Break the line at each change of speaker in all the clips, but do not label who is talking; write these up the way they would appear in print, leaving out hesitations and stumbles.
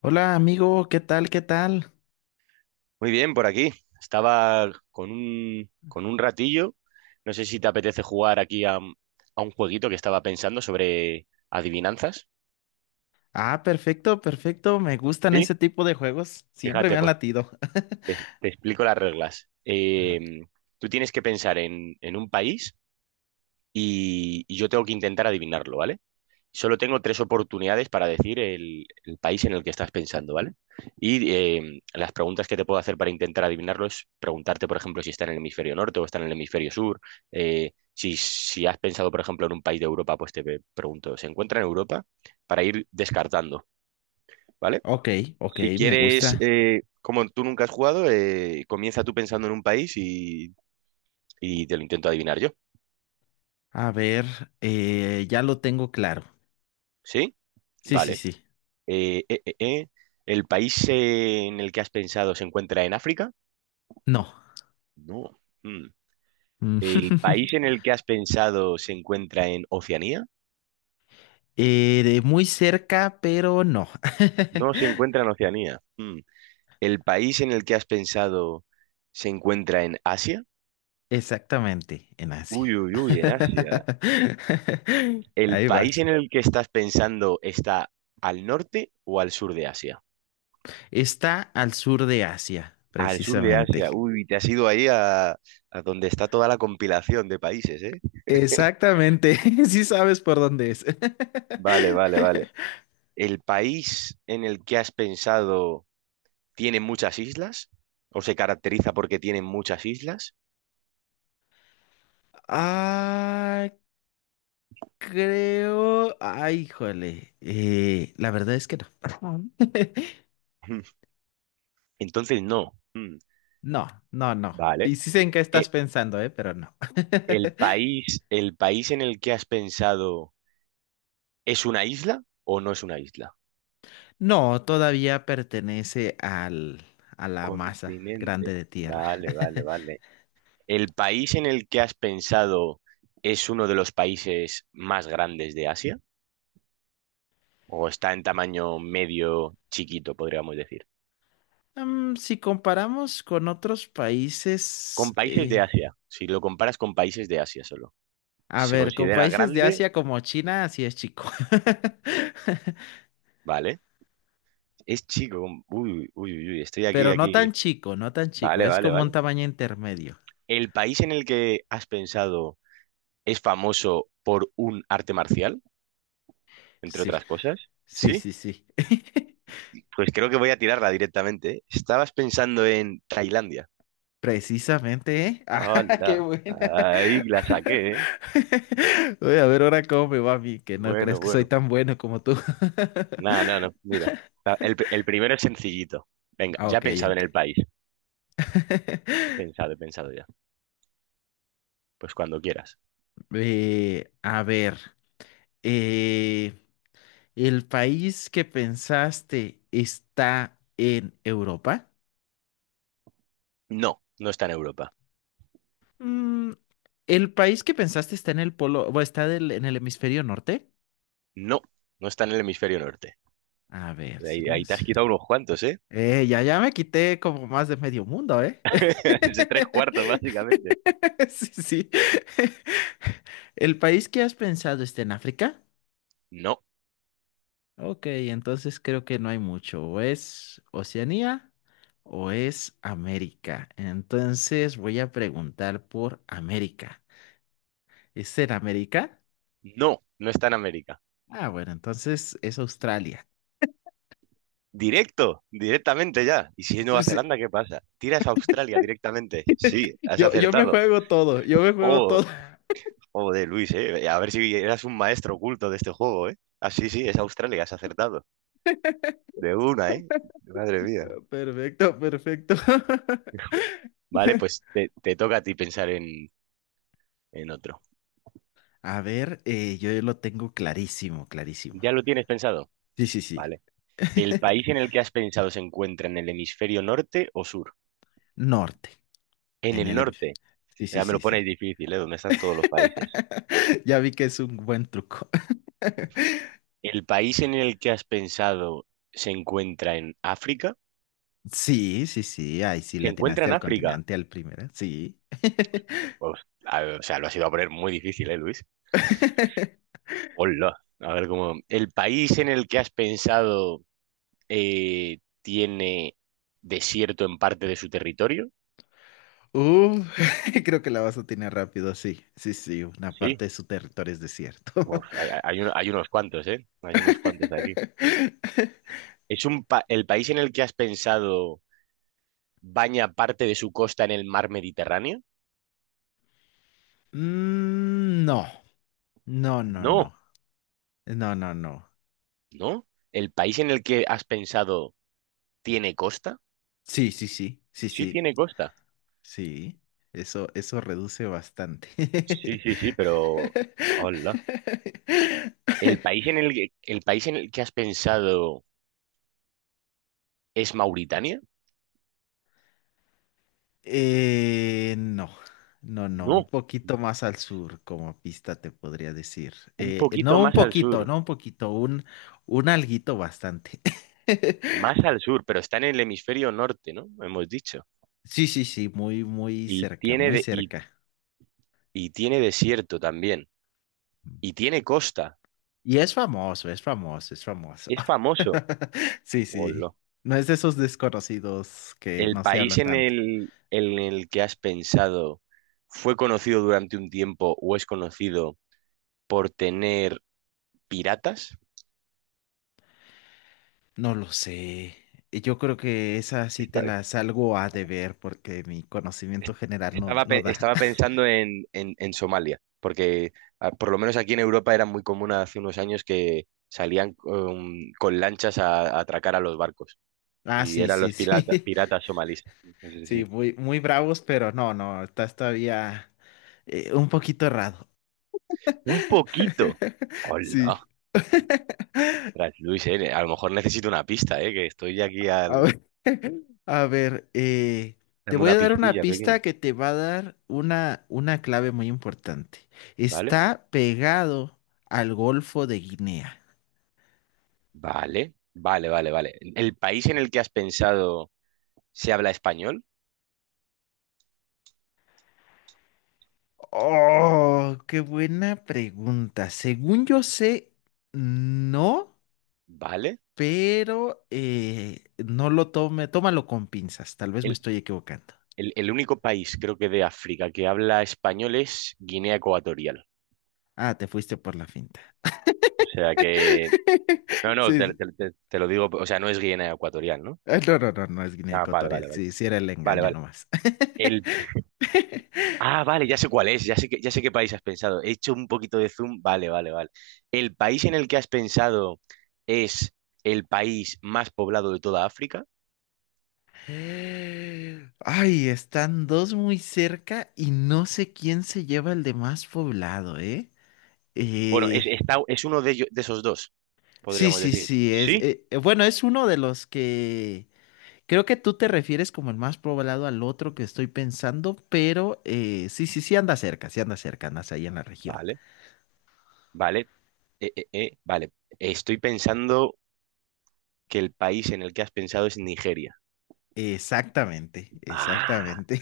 Hola amigo, ¿qué tal? ¿Qué tal?
Muy bien, por aquí. Estaba con con un ratillo. No sé si te apetece jugar aquí a un jueguito que estaba pensando sobre adivinanzas.
Ah, perfecto, perfecto. Me gustan
Sí.
ese tipo de juegos. Siempre me
Fíjate,
han
pues
latido.
te explico las reglas.
Ajá.
Tú tienes que pensar en un país y yo tengo que intentar adivinarlo, ¿vale? Solo tengo tres oportunidades para decir el país en el que estás pensando, ¿vale? Y las preguntas que te puedo hacer para intentar adivinarlo es preguntarte, por ejemplo, si está en el hemisferio norte o está en el hemisferio sur. Si has pensado, por ejemplo, en un país de Europa, pues te pregunto, ¿se encuentra en Europa? Para ir descartando, ¿vale?
Ok, ok,
Si
me
quieres,
gusta.
como tú nunca has jugado, comienza tú pensando en un país y te lo intento adivinar yo.
A ver, ya lo tengo claro.
¿Sí?
Sí, sí,
Vale.
sí.
Eh, eh, eh, eh. ¿El país en el que has pensado se encuentra en África?
No.
No. Mm.
Mm.
¿El país en el que has pensado se encuentra en Oceanía?
De muy cerca, pero no.
No se encuentra en Oceanía. Mm. ¿El país en el que has pensado se encuentra en Asia?
Exactamente, en Asia.
Uy, uy, uy, en Asia. ¿El
Ahí
país
vas.
en el que estás pensando está al norte o al sur de Asia?
Está al sur de Asia,
Al sur de
precisamente.
Asia. Uy, te has ido ahí a donde está toda la compilación de países, ¿eh?
Exactamente, sí sabes por dónde es.
Vale, vale, vale. ¿El país en el que has pensado tiene muchas islas? ¿O se caracteriza porque tiene muchas islas?
Ah, creo. Ay, híjole. Eh, la verdad es que no.
Mm, entonces no. Mm,
No, no, no.
vale.
Y sí sé en qué
Eh,
estás pensando, ¿eh? Pero no.
El país en el que has pensado es una isla o no es una isla?
No, todavía pertenece a la masa grande
Continente.
de tierra.
Vale, vale, vale. ¿El país en el que has pensado es uno de los países más grandes de Asia? ¿O está en tamaño medio chiquito, podríamos decir?
Mm, si comparamos con otros países,
Con países de Asia. Si lo comparas con países de Asia solo.
a
Si se
ver, con
considera
países de
grande,
Asia como China, así es chico.
vale. Es chico. Uy, uy, uy, uy, estoy aquí,
Pero no
aquí.
tan chico, no tan chico,
Vale,
es
vale,
como un
vale.
tamaño intermedio.
¿El país en el que has pensado es famoso por un arte marcial, entre
Sí,
otras cosas?
sí,
Sí.
sí, sí.
Pues creo que voy a tirarla directamente, ¿eh? Estabas pensando en Tailandia.
Precisamente, ¿eh? Ah, qué
Hola.
buena.
Ahí la saqué, ¿eh?
Voy a ver ahora cómo me va a mí, que no
Bueno,
crees que soy
bueno.
tan bueno como tú.
No, no, no. Mira. El primero es sencillito. Venga,
Ah,
ya he
ok,
pensado en
ok.
el país. He pensado ya. Pues cuando quieras.
A ver, eh, ¿el país que pensaste está en Europa?
No, no está en Europa.
Mm, ¿el país que pensaste está en el polo, o está en el hemisferio norte?
No, no está en el hemisferio norte.
A ver, si
Ahí,
no
ahí te has
es.
quitado unos cuantos, ¿eh?
Ya me quité como más de medio mundo, ¿eh?
Es de tres cuartos, básicamente.
Sí, sí. ¿El país que has pensado está en África?
No,
Ok, entonces creo que no hay mucho. O es Oceanía o es América. Entonces voy a preguntar por América. ¿Es en América?
no, no está en América.
Ah, bueno, entonces es Australia.
Directo, directamente ya. ¿Y si es
Sí,
Nueva
sí.
Zelanda, qué pasa? Tiras a Australia directamente. Sí, has
Yo me
acertado.
juego todo, yo me juego
Oh,
todo.
de Luis, ¿eh? A ver si eras un maestro oculto de este juego, ¿eh? Ah, sí, sí, es Australia, has acertado. De una, ¿eh? Madre mía.
Perfecto, perfecto.
Vale, pues te toca a ti pensar en otro.
A ver, yo lo tengo clarísimo, clarísimo.
¿Ya lo tienes pensado?
Sí, sí, sí.
Vale. ¿El país en el que has pensado se encuentra en el hemisferio norte o sur?
Norte,
En
en
el
el...
norte.
Sí, sí,
Ya me
sí,
lo pones
sí.
difícil, ¿eh? ¿Dónde están todos los países?
Ya vi que es un buen truco.
¿El país en el que has pensado se encuentra en África?
Sí, sí, sí. Ay, sí,
¿Se
le
encuentra
atinaste
en
al
África?
continente, al primero. Sí.
Pues, a ver, o sea, lo has ido a poner muy difícil, ¿eh, Luis? Hola. A ver cómo. ¿El país en el que has pensado tiene desierto en parte de su territorio?
Uh, creo que la vas a tener rápido, sí. Sí, sí, una
Sí.
parte de su territorio es desierto.
Uf, hay, hay unos cuantos, ¿eh? Hay unos cuantos aquí. ¿Es un el país en el que has pensado baña parte de su costa en el mar Mediterráneo?
Mm, no, no, no, no.
No,
No, no, no.
no. ¿El país en el que has pensado tiene costa?
Sí, sí, sí, sí,
Sí,
sí,
tiene costa.
sí. Eso reduce bastante.
Sí, sí, sí, pero... Hola. ¿El país en el que has pensado es Mauritania?
No, no, no, un
No,
poquito más al sur como pista te podría decir.
un poquito
No un
más al
poquito,
sur.
no un poquito, un alguito bastante.
Más al sur, pero está en el hemisferio norte, ¿no? Hemos dicho.
Sí, sí, sí, muy, muy
Y
cerca,
tiene,
muy cerca.
y tiene desierto también. Y tiene costa.
Y es famoso, es famoso, es famoso.
Es famoso.
Sí, sí.
Hola.
No es de esos desconocidos que
¿El
no se habla
país en
tanto.
en el que has pensado fue conocido durante un tiempo o es conocido por tener piratas?
No lo sé. Yo creo que esa sí te
Esta-
la salgo a deber porque mi conocimiento general no, no da.
estaba pensando en Somalia, porque ah, por lo menos aquí en Europa era muy común hace unos años que salían con lanchas a atracar a los barcos
Ah,
y
sí,
eran
sí,
los
sí.
piratas somalíes. Entonces,
Sí,
sí.
muy, muy bravos, pero no, no, estás todavía un poquito errado.
Un poquito. Hola.
Sí.
Tras Luis, a lo mejor necesito una pista, que estoy aquí
A
al...
ver, a ver, te
Dame
voy
una
a dar una
pistilla pequeña.
pista que te va a dar una clave muy importante.
Vale,
Está pegado al Golfo de Guinea.
vale, vale, vale, vale. ¿El país en el que has pensado se habla español?
Oh, qué buena pregunta. Según yo sé, no,
Vale.
pero no lo tome, tómalo con pinzas. Tal vez me
El,
estoy equivocando.
el único país, creo que de África, que habla español es Guinea Ecuatorial.
Ah, te fuiste por la finta.
O sea que... No, no,
Sí,
te,
sí.
te lo digo, o sea, no es Guinea Ecuatorial, ¿no?
Ah, no, no, no, no es Guinea
Ah, vale,
Ecuatorial.
vale, vale.
Sí, sí era el
Vale,
engaño
vale.
nomás.
El... Ah, vale, ya sé cuál es, ya sé que, ya sé qué país has pensado. He hecho un poquito de zoom. Vale, vale, vale. ¿El país en el que has pensado es el país más poblado de toda África?
Ay, están dos muy cerca y no sé quién se lleva el de más poblado, ¿eh?
Bueno, es,
Eh,
está, es uno de, de esos dos,
sí,
podríamos
sí,
decir.
sí, es,
Sí,
bueno, es uno de los que creo que tú te refieres como el más poblado al otro que estoy pensando, pero sí, sí, sí anda cerca, andas ahí en la región.
vale, vale. Vale. Estoy pensando que el país en el que has pensado es Nigeria.
Exactamente,
Ah,
exactamente.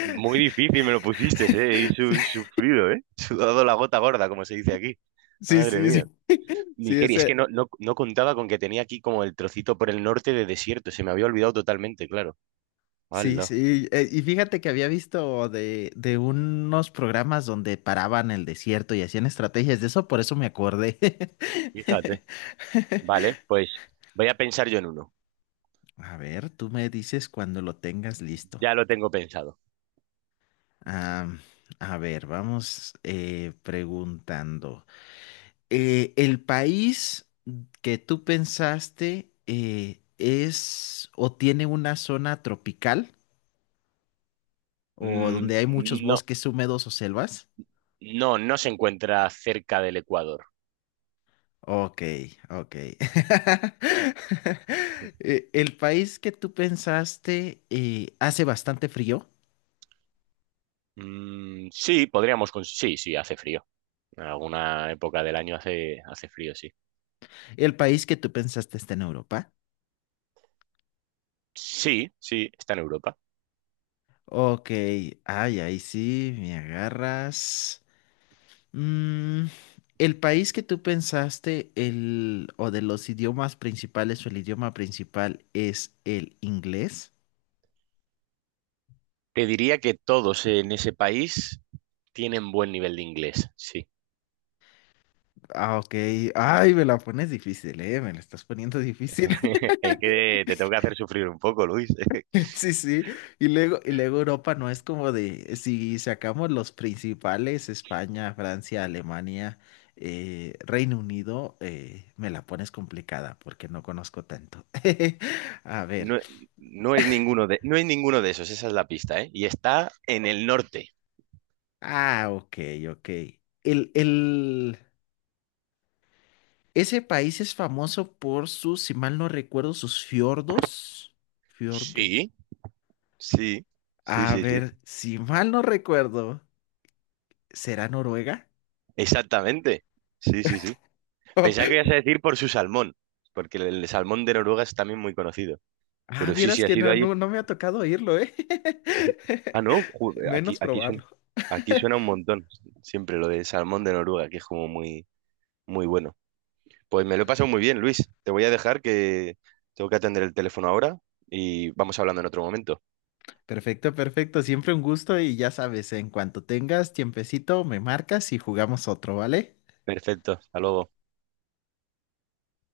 muy difícil me lo pusiste, ¿eh? Y sufrido, ¿eh? Sudado la gota gorda, como se dice aquí.
Sí,
Madre
sí,
mía.
sí, sí,
Nigeria, es que
ese.
no, no, no contaba con que tenía aquí como el trocito por el norte de desierto. Se me había olvidado totalmente, claro.
Sí,
Hala,
sí, y fíjate que había visto de unos programas donde paraban el desierto y hacían estrategias de eso, por eso me acordé.
fíjate. Vale, pues voy a pensar yo en uno.
A ver, tú me dices cuando lo tengas listo.
Ya lo tengo pensado.
Am, a ver, vamos preguntando. ¿El país que tú pensaste es o tiene una zona tropical o
Mm,
donde hay muchos
no.
bosques húmedos o selvas?
No, no se encuentra cerca del Ecuador.
Ok, ok. El país que tú pensaste hace bastante frío.
Mm, sí, podríamos... Sí, sí, hace frío. En alguna época del año hace, hace frío, sí.
El país que tú pensaste está en Europa.
Sí, sí, está en Europa.
Ok, ay, ahí sí, me agarras. Mm, el país que tú pensaste, el, o de los idiomas principales, o el idioma principal es el inglés.
Te diría que todos en ese país tienen buen nivel de inglés, sí.
Ah, ok. Ay, me la pones difícil, eh. Me la estás poniendo difícil.
Es que te tengo que hacer sufrir un poco, Luis.
Sí, sí, y luego Europa no es como de, si sacamos los principales, España, Francia, Alemania, Reino Unido, me la pones complicada porque no conozco tanto. A ver,
No, no es ninguno de, no es ninguno de esos, esa es la pista, ¿eh? Y está en el norte.
ah, ok, ok. El, el, ese país es famoso por sus, si mal no recuerdo, sus fiordos. ¿Fiordo?
Sí, sí, sí,
A
sí, sí.
ver, si mal no recuerdo, ¿será Noruega?
Exactamente. Sí, sí, sí. Pensaba que ibas a decir por su salmón, porque el salmón de Noruega es también muy conocido.
Ah,
Pero sí, sí,
vieras
ha
que
sido
no,
allí.
no, no me ha tocado oírlo, ¿eh?
Ah, no, aquí,
Menos probarlo.
aquí suena un montón. Siempre lo de salmón de Noruega, que es como muy, muy bueno. Pues me lo he pasado muy bien, Luis. Te voy a dejar que tengo que atender el teléfono ahora y vamos hablando en otro momento.
Perfecto, perfecto. Siempre un gusto y ya sabes, en cuanto tengas tiempecito, me marcas y jugamos otro, ¿vale?
Perfecto, hasta luego.